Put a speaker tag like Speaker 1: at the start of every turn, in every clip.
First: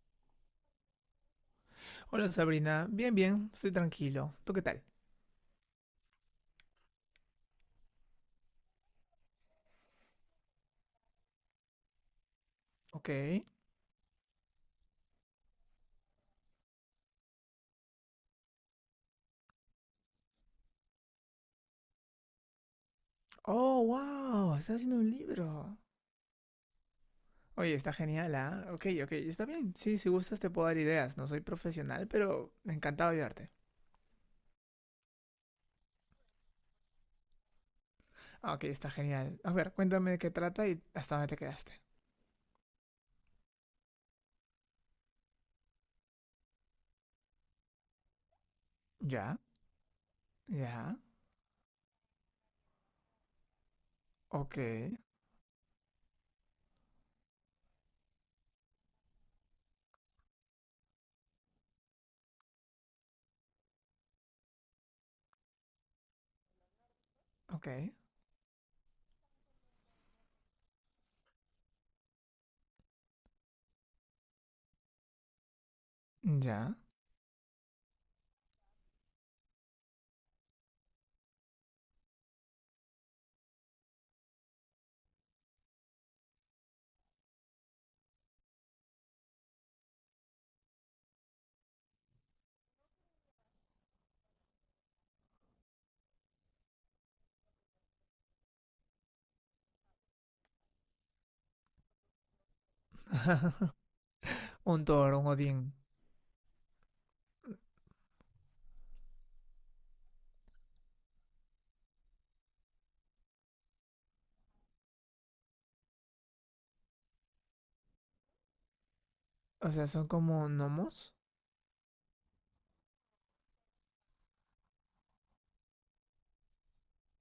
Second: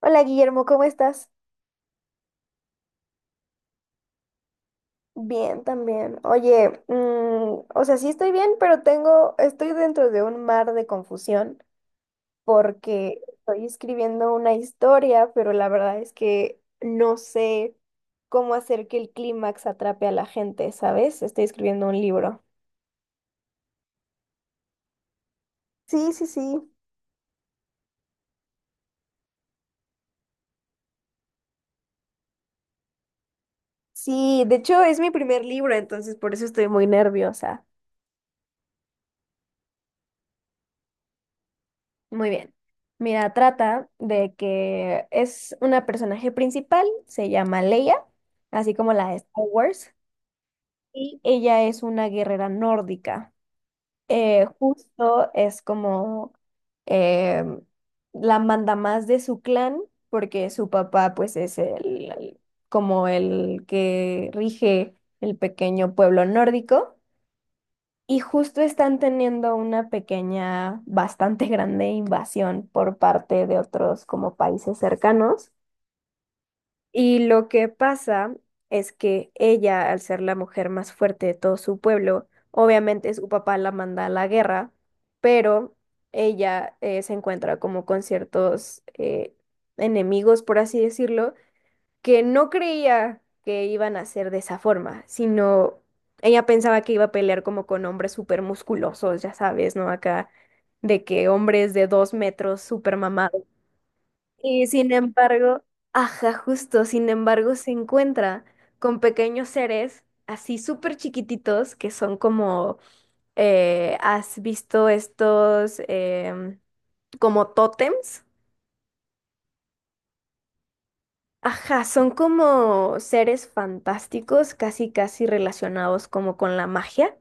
Speaker 1: Hola Guillermo, ¿cómo estás?
Speaker 2: Hola Sabrina, bien, bien, estoy tranquilo. ¿Tú qué tal?
Speaker 1: Bien, también. Oye, o sea, sí estoy bien, pero estoy dentro de un mar de confusión
Speaker 2: Ok.
Speaker 1: porque estoy escribiendo una historia, pero la verdad es que no sé cómo hacer que el clímax atrape a la gente, ¿sabes? Estoy escribiendo un libro.
Speaker 2: Oh, wow, estás haciendo un libro.
Speaker 1: Sí, sí, sí.
Speaker 2: Oye, está genial, ¿ah? Ok, ok, está bien. Sí, si gustas te puedo dar ideas. No soy profesional, pero me encantado ayudarte.
Speaker 1: Sí, de hecho es mi primer libro, entonces por eso estoy muy nerviosa.
Speaker 2: Ah, ok, está genial. A ver, cuéntame de qué trata y hasta dónde te quedaste.
Speaker 1: Muy bien. Mira, trata de que es una personaje principal, se llama Leia, así como la de
Speaker 2: Ya,
Speaker 1: Star Wars,
Speaker 2: ya,
Speaker 1: y ella es una guerrera nórdica.
Speaker 2: ok,
Speaker 1: Justo es como eh, la mandamás de su clan, porque su papá pues es como el que rige el pequeño pueblo nórdico.
Speaker 2: ok,
Speaker 1: Y justo están teniendo una pequeña, bastante grande invasión por parte de otros como países cercanos.
Speaker 2: ya.
Speaker 1: Y lo que pasa es que ella, al ser la mujer más fuerte de todo su pueblo, obviamente su papá la manda a la guerra, pero ella se encuentra como con ciertos enemigos, por así decirlo, que no creía que iban a ser de esa forma, sino ella pensaba que iba a pelear como con hombres súper musculosos, ya sabes, ¿no? Acá, de que hombres de dos metros súper mamados. Y
Speaker 2: Un
Speaker 1: sin
Speaker 2: Thor, un
Speaker 1: embargo,
Speaker 2: Odín.
Speaker 1: ajá, justo, sin embargo, se encuentra con pequeños seres así súper chiquititos que son como, ¿has visto estos como tótems?
Speaker 2: O sea, son como gnomos.
Speaker 1: Ajá, son como seres fantásticos, casi casi relacionados como con la magia.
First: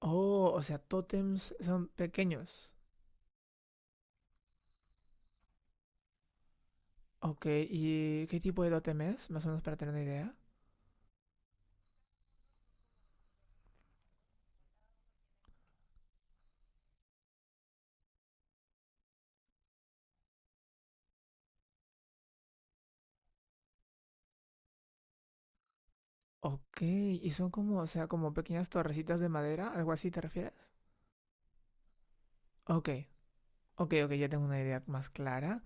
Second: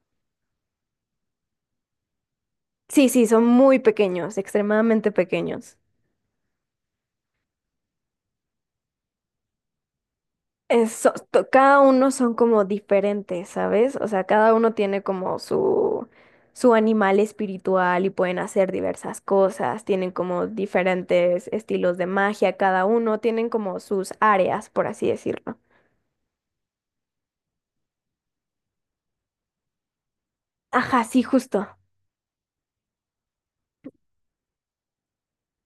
Speaker 2: Oh, o sea, tótems son pequeños.
Speaker 1: Sí, sí, son muy pequeños, extremadamente pequeños.
Speaker 2: Ok, ¿y qué tipo de totem es? Más o menos para tener una idea.
Speaker 1: Cada uno son como diferentes, ¿sabes? O sea, cada uno tiene como su animal espiritual y pueden hacer diversas cosas, tienen como diferentes estilos de magia, cada uno tienen como sus áreas, por así decirlo.
Speaker 2: Ok, ¿y son como, o sea, como pequeñas torrecitas de madera? ¿Algo así te refieres?
Speaker 1: Ajá, sí, justo.
Speaker 2: Ok, ok, ok, ya tengo una idea más clara.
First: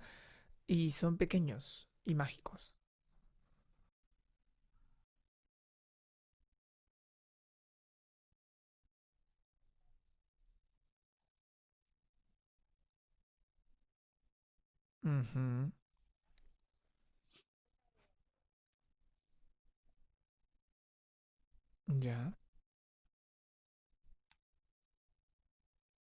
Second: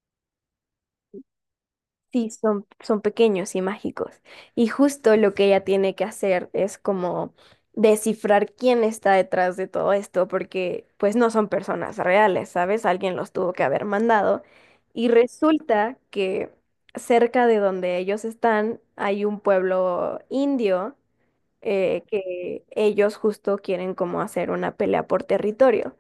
Speaker 2: Y son pequeños y
Speaker 1: Sí,
Speaker 2: mágicos.
Speaker 1: son pequeños y mágicos. Y justo lo que ella tiene que hacer es como descifrar quién está detrás de todo esto, porque pues no son personas reales, ¿sabes? Alguien los tuvo que haber mandado. Y
Speaker 2: Ujú,
Speaker 1: resulta que cerca de donde ellos están hay un pueblo indio
Speaker 2: ya.
Speaker 1: que ellos justo quieren como hacer una pelea por territorio.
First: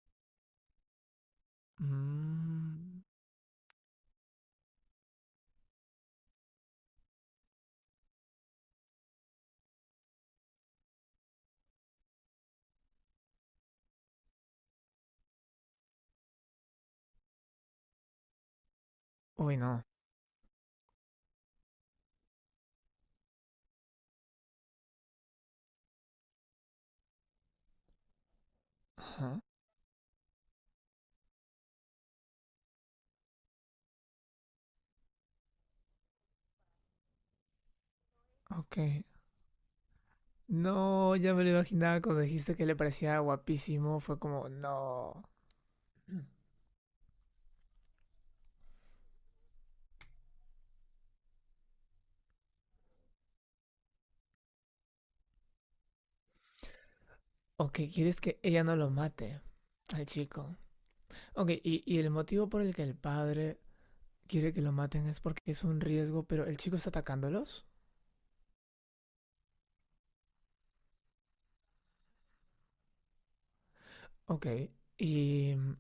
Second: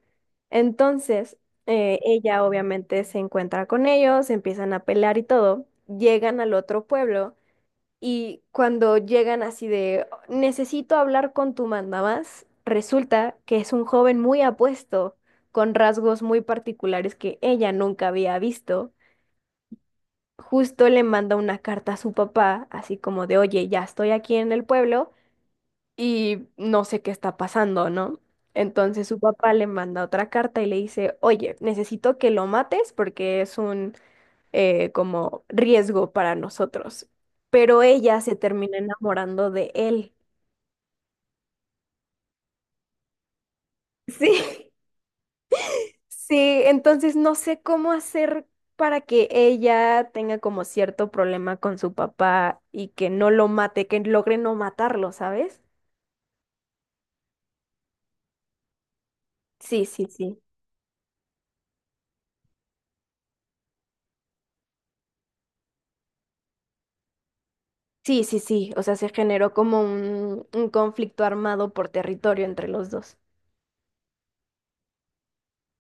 Speaker 1: Entonces, ella
Speaker 2: Mm,
Speaker 1: obviamente se encuentra con ellos, empiezan a pelear y todo, llegan al otro pueblo y cuando llegan así de, necesito hablar con tu mandamás, resulta que es un joven muy apuesto, con rasgos muy particulares que ella nunca había visto.
Speaker 2: Uy, no.
Speaker 1: Justo le manda una carta a su papá, así como de, oye, ya estoy aquí en el pueblo y no sé qué está pasando, ¿no? Entonces su
Speaker 2: Ajá,
Speaker 1: papá le manda otra carta y le dice, oye, necesito que lo mates porque es un como riesgo para nosotros. Pero ella se termina
Speaker 2: ok.
Speaker 1: enamorando de él.
Speaker 2: No, ya me lo imaginaba cuando dijiste que le parecía guapísimo. Fue
Speaker 1: Sí.
Speaker 2: como, no.
Speaker 1: Sí, entonces no sé cómo hacer para que ella tenga como cierto problema con su papá y que no lo mate, que logre no matarlo, ¿sabes?
Speaker 2: Ok, ¿quieres que ella no lo mate
Speaker 1: Sí,
Speaker 2: al
Speaker 1: sí, sí.
Speaker 2: chico? Ok, y el motivo por el que el padre quiere que lo maten es porque es un riesgo, pero el chico está atacándolos.
Speaker 1: Sí, sí, sí, o sea, se generó como un conflicto armado por territorio entre los dos.
Speaker 2: Ok. Y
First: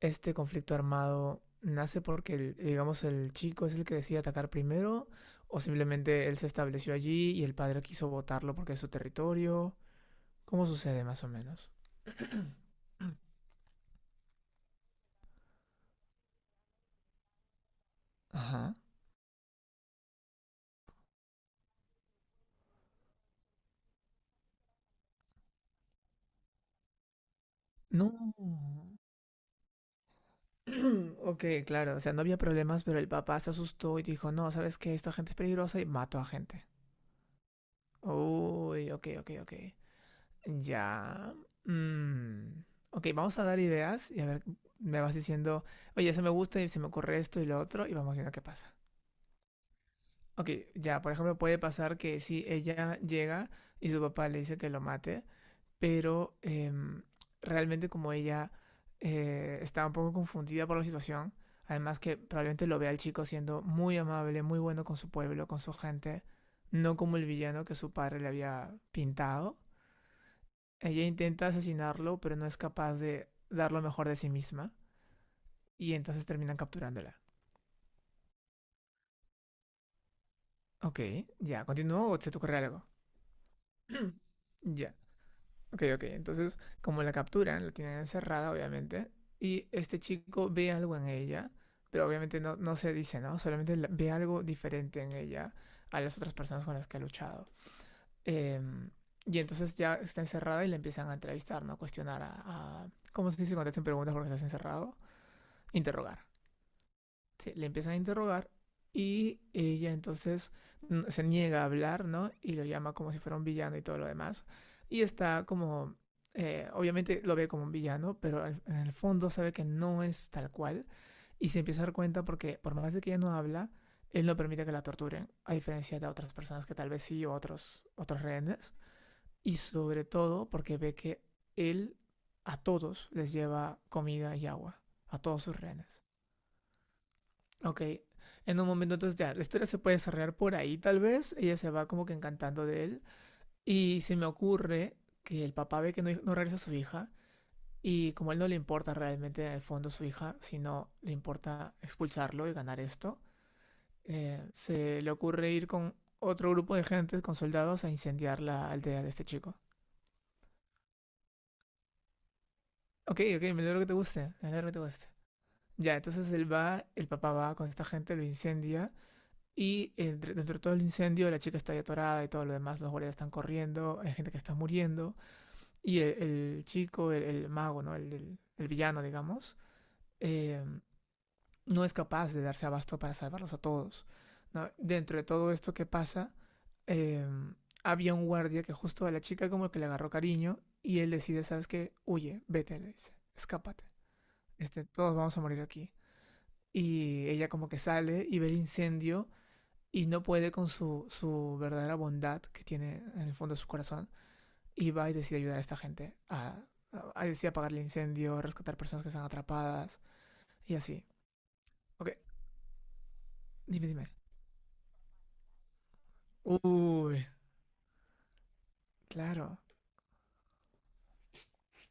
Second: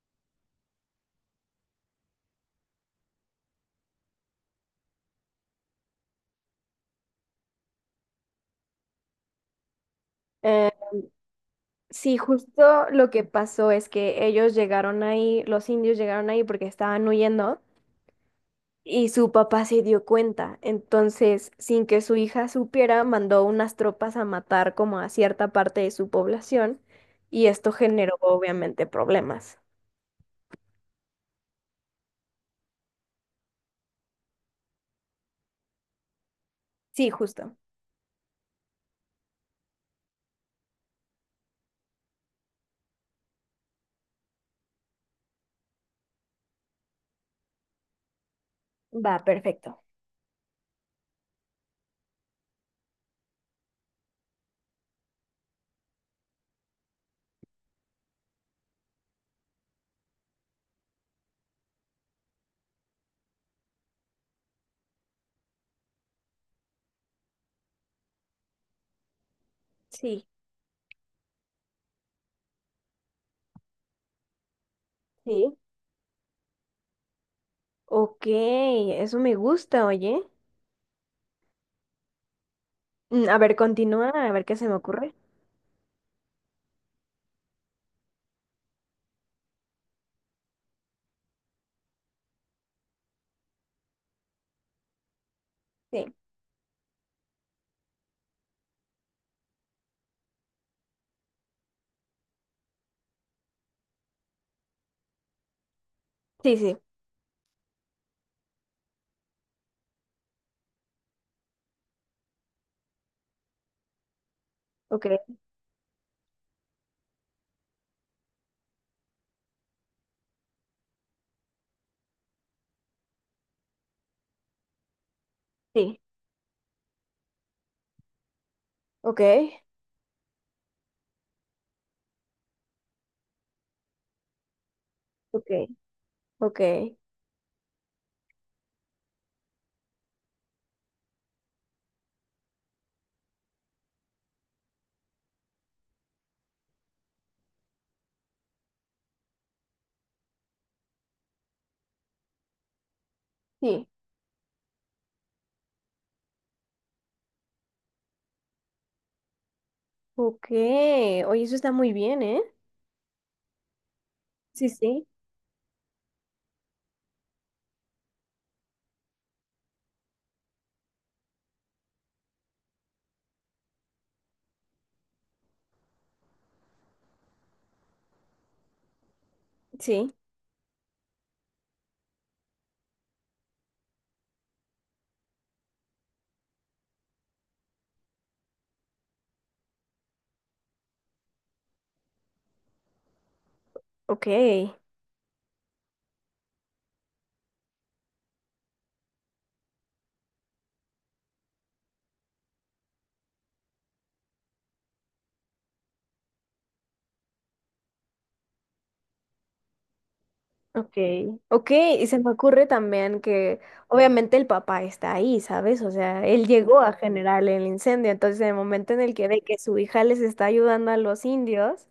Speaker 2: este conflicto armado nace porque, digamos, el chico es el que decide atacar primero o simplemente él se estableció allí y el padre quiso botarlo porque es su territorio. ¿Cómo
Speaker 1: Eh,
Speaker 2: sucede más o menos?
Speaker 1: sí, justo lo que pasó es que ellos llegaron ahí, los indios llegaron ahí porque estaban huyendo
Speaker 2: Ajá.
Speaker 1: y su papá se dio cuenta. Entonces, sin que su hija supiera, mandó unas tropas a matar como a cierta parte de su población y esto
Speaker 2: No.
Speaker 1: generó obviamente problemas.
Speaker 2: Ok, claro. O sea, no había problemas, pero el papá se asustó y dijo, no, ¿sabes qué? Esta gente es peligrosa y mató a gente.
Speaker 1: Sí, justo.
Speaker 2: Uy, ok, ok, ok. Ya. mm, Ok, vamos a dar ideas y a ver, me vas diciendo, oye, eso me gusta y se me ocurre esto y lo otro y vamos viendo qué pasa.
Speaker 1: Va, perfecto.
Speaker 2: Ok, ya, por ejemplo, puede pasar que si ella llega y su papá le dice que lo mate, pero realmente como ella está un poco confundida por la situación, además que probablemente lo vea el chico siendo muy amable, muy bueno con su pueblo, con su gente, no como el villano que su padre le había pintado
Speaker 1: Sí,
Speaker 2: ella intenta asesinarlo, pero no es capaz de dar lo mejor de sí misma.
Speaker 1: sí.
Speaker 2: Y entonces terminan capturándola.
Speaker 1: Ok, eso me gusta, oye.
Speaker 2: Ok, ya, continúo o se te ocurre algo.
Speaker 1: Mm, a ver, continúa, a ver qué se me
Speaker 2: Ya,
Speaker 1: ocurre.
Speaker 2: ok, ok. Entonces, como la capturan, la tienen encerrada, obviamente. Y este chico ve algo en ella, pero obviamente no, no se dice, ¿no? Solamente ve algo diferente en ella a
Speaker 1: Sí,
Speaker 2: las otras personas con las que ha luchado. Em, y entonces ya está encerrada y la empiezan a entrevistar, ¿no? Cuestionar a... ¿Cómo se dice cuando te hacen preguntas porque estás encerrado? Interrogar.
Speaker 1: sí, sí,
Speaker 2: Le empiezan a interrogar y ella entonces se niega a hablar, ¿no? Y lo llama como si fuera un villano y todo lo demás. Y
Speaker 1: ok,
Speaker 2: está como, obviamente lo ve como un villano, pero en el fondo sabe que no es tal cual y se empieza a dar cuenta porque por más de que ella no habla, él no permite que la torturen, a
Speaker 1: sí,
Speaker 2: diferencia de otras personas que tal vez sí o otros, otros rehenes.
Speaker 1: ok,
Speaker 2: Y sobre todo porque ve que él a todos les lleva comida y agua, a todos
Speaker 1: ok,
Speaker 2: sus rehenes.
Speaker 1: ok,
Speaker 2: Ok, en un momento entonces ya, la historia se puede desarrollar por ahí tal vez, ella se va como que encantando de él y se me ocurre que el papá ve que no, no regresa su hija y como a él no le importa realmente en el fondo su hija, sino le importa expulsarlo y ganar esto,
Speaker 1: sí,
Speaker 2: se le ocurre ir con otro grupo de gente, con soldados, a incendiar la aldea de este chico.
Speaker 1: ok. Oye, eso está muy bien, ¿eh?
Speaker 2: Ok, ok, me alegro que te guste, me alegro
Speaker 1: Sí,
Speaker 2: que te
Speaker 1: sí,
Speaker 2: guste. Ya, entonces él va, el papá va con esta gente, lo incendia. Y dentro de todo el incendio, la chica está ahí atorada y todo lo demás, los guardias están corriendo, hay gente que está muriendo. Y el chico, el mago, ¿no? El villano, digamos,
Speaker 1: sí,
Speaker 2: eh, no es capaz de darse abasto para salvarlos a todos. ¿No? Dentro de todo esto que pasa, eh, había un guardia que justo a la chica como que le agarró cariño y él decide, ¿sabes qué? Huye, vete, le dice, escápate.
Speaker 1: ok,
Speaker 2: Este, todos vamos a morir aquí. Y ella como que sale y ve el incendio y no puede con su verdadera bondad que tiene en el fondo de su corazón y va y decide ayudar a esta gente a, a decide apagar el incendio, rescatar personas que están atrapadas y
Speaker 1: ok,
Speaker 2: así.
Speaker 1: ok. Y
Speaker 2: Ok,
Speaker 1: se me ocurre también que
Speaker 2: dime, dime.
Speaker 1: obviamente el papá está ahí, ¿sabes? O sea, él llegó a
Speaker 2: Uy,
Speaker 1: generar el incendio, entonces en el momento en el que ve que
Speaker 2: claro.
Speaker 1: su hija les está ayudando a los indios.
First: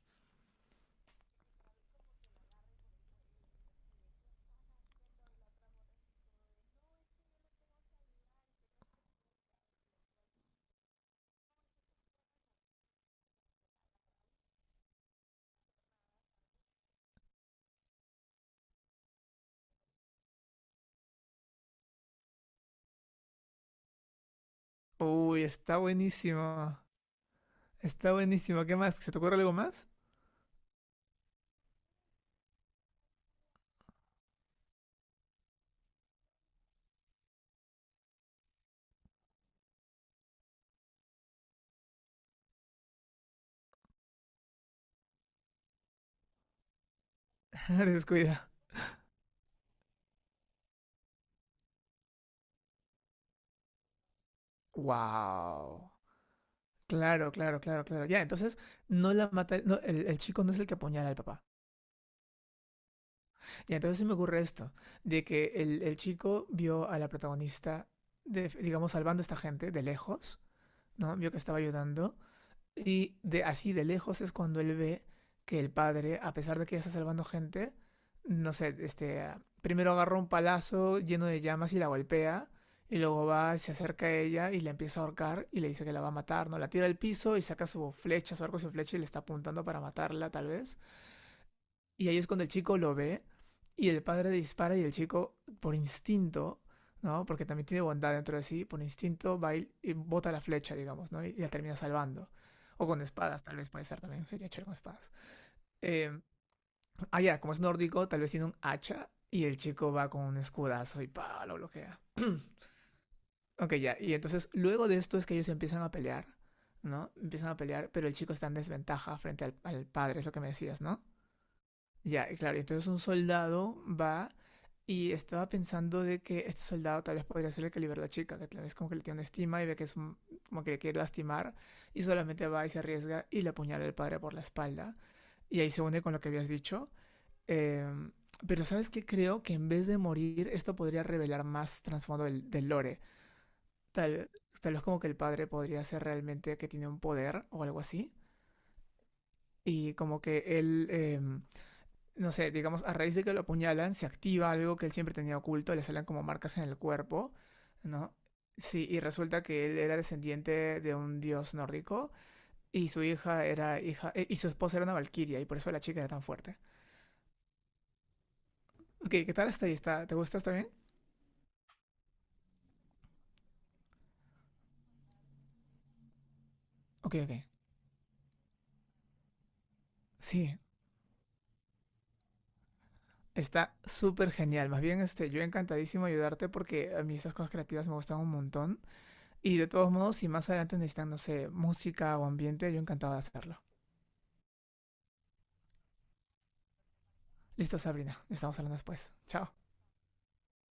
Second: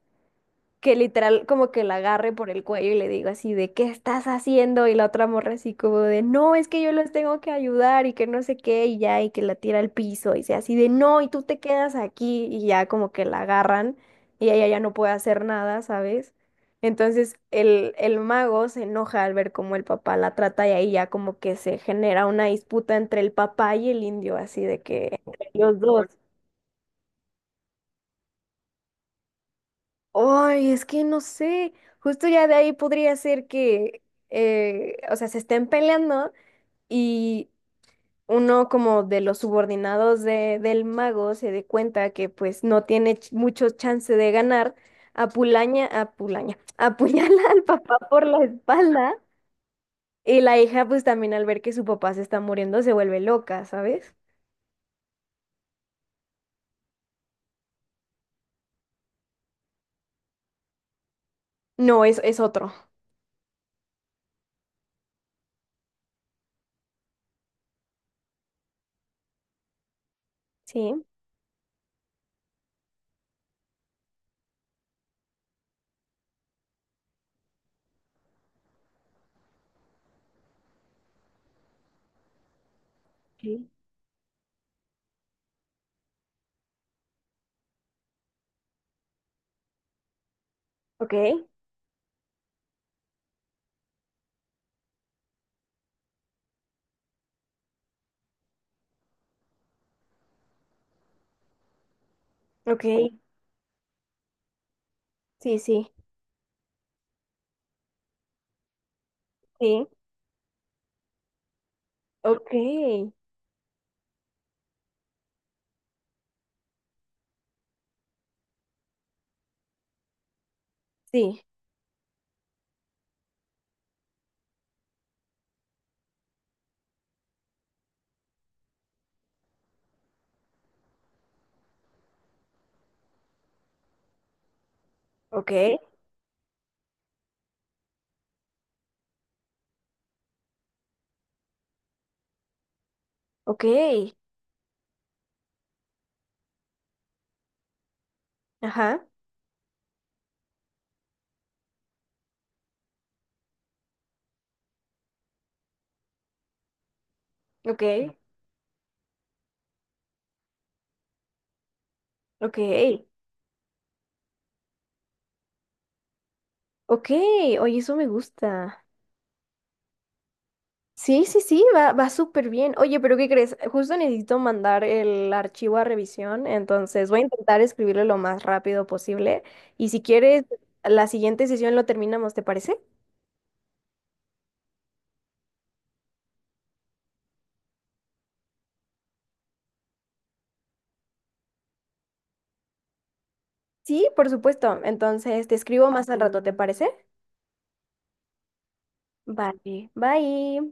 Speaker 1: Que literal como que la agarre por el cuello y le digo así de ¿qué estás haciendo? Y la otra morra así como de no, es que yo los tengo que ayudar y que no sé qué y ya y que la tira al piso y sea así de no y tú te quedas aquí y ya como que la agarran y ella ya no puede hacer nada, ¿sabes? Entonces el mago se enoja al ver cómo el papá la trata y ahí ya como que se genera una disputa entre el papá y el indio, así de que
Speaker 2: Uy,
Speaker 1: entre
Speaker 2: está
Speaker 1: los dos.
Speaker 2: buenísimo. Está buenísimo. ¿Qué más? ¿Se te ocurre algo más?
Speaker 1: Ay, es que no sé, justo ya de ahí podría ser que, o sea, se estén peleando y uno como de los subordinados de, del mago se dé cuenta que pues no tiene mucho chance de ganar, apuñala al papá por la
Speaker 2: Descuida.
Speaker 1: espalda y la hija pues también al ver que su papá se está muriendo se vuelve loca, ¿sabes?
Speaker 2: Wow. Claro, claro, claro, claro. Ya, entonces no la mata, no, el chico no es el que apuñala al papá.
Speaker 1: No, es otro.
Speaker 2: Y entonces se me ocurre esto, de que el chico vio a la protagonista, digamos, salvando a esta gente de lejos,
Speaker 1: Sí.
Speaker 2: ¿no? Vio que estaba ayudando. Y de así de lejos es cuando él ve que el padre, a pesar de que ya está salvando gente, no sé, este, ah, primero agarra un palazo lleno de llamas y la golpea. Y luego va,
Speaker 1: Sí.
Speaker 2: se acerca a ella y la empieza a ahorcar y le dice que la va a matar, ¿no? La tira al piso y saca su flecha, su arco y su flecha y le está apuntando para matarla, tal vez.
Speaker 1: Ok,
Speaker 2: Y ahí es cuando el chico lo ve y el padre dispara y el chico, por instinto, ¿no? Porque también tiene bondad dentro de sí, por instinto va y bota la flecha, digamos, ¿no? Y la termina salvando.
Speaker 1: ok,
Speaker 2: O con espadas, tal vez puede ser también, sería chévere con espadas.
Speaker 1: sí, sí,
Speaker 2: Eh, ya, como es nórdico, tal vez tiene un hacha y el
Speaker 1: sí,
Speaker 2: chico va con un escudazo y pa, lo bloquea.
Speaker 1: ok,
Speaker 2: Ok, ya, y entonces luego de esto es que ellos empiezan a pelear, ¿no? Empiezan a pelear, pero el chico está en desventaja frente al padre, es lo que me decías, ¿no?
Speaker 1: sí.
Speaker 2: Ya, claro, entonces un soldado va y estaba pensando de que este soldado tal vez podría ser el que liberó a la chica, que tal vez como que le tiene una estima y ve que es como que le quiere lastimar y solamente va y se arriesga y le apuñala al padre por la espalda
Speaker 1: Ok,
Speaker 2: y ahí se une con lo que habías dicho. Em, pero ¿sabes qué? Creo que en vez de morir esto podría revelar más trasfondo del lore.
Speaker 1: ok,
Speaker 2: Tal, tal vez como que el padre podría ser realmente que tiene un poder o algo así
Speaker 1: ajá,
Speaker 2: y como que él... no sé, digamos, a raíz de que lo apuñalan, se activa algo que él siempre tenía oculto, le salen como marcas en el cuerpo,
Speaker 1: ok,
Speaker 2: ¿no? Sí, y resulta que él era descendiente de un dios nórdico
Speaker 1: ok,
Speaker 2: y su hija era hija y su esposa era una valquiria y por eso la chica era tan fuerte.
Speaker 1: ok, oye, eso me gusta.
Speaker 2: Ok, ¿qué tal hasta ahí? ¿Está, ¿te gusta? ¿Está bien?
Speaker 1: Sí, sí, sí, va, va súper bien. Oye, pero ¿qué crees? Justo necesito mandar el archivo a revisión, entonces
Speaker 2: Ok,
Speaker 1: voy a
Speaker 2: ok.
Speaker 1: intentar escribirlo lo más rápido posible. Y si quieres,
Speaker 2: Sí,
Speaker 1: la siguiente sesión lo terminamos, ¿te parece?
Speaker 2: está súper genial. Más bien, este, yo encantadísimo ayudarte porque a mí estas cosas creativas me gustan un montón. Y de todos modos, si más adelante necesitan, no sé, música o ambiente, yo encantado de hacerlo.
Speaker 1: Sí, por supuesto. Entonces te escribo más al rato, ¿te parece?
Speaker 2: Listo, Sabrina. Estamos hablando después. Chao.
Speaker 1: Vale, bye.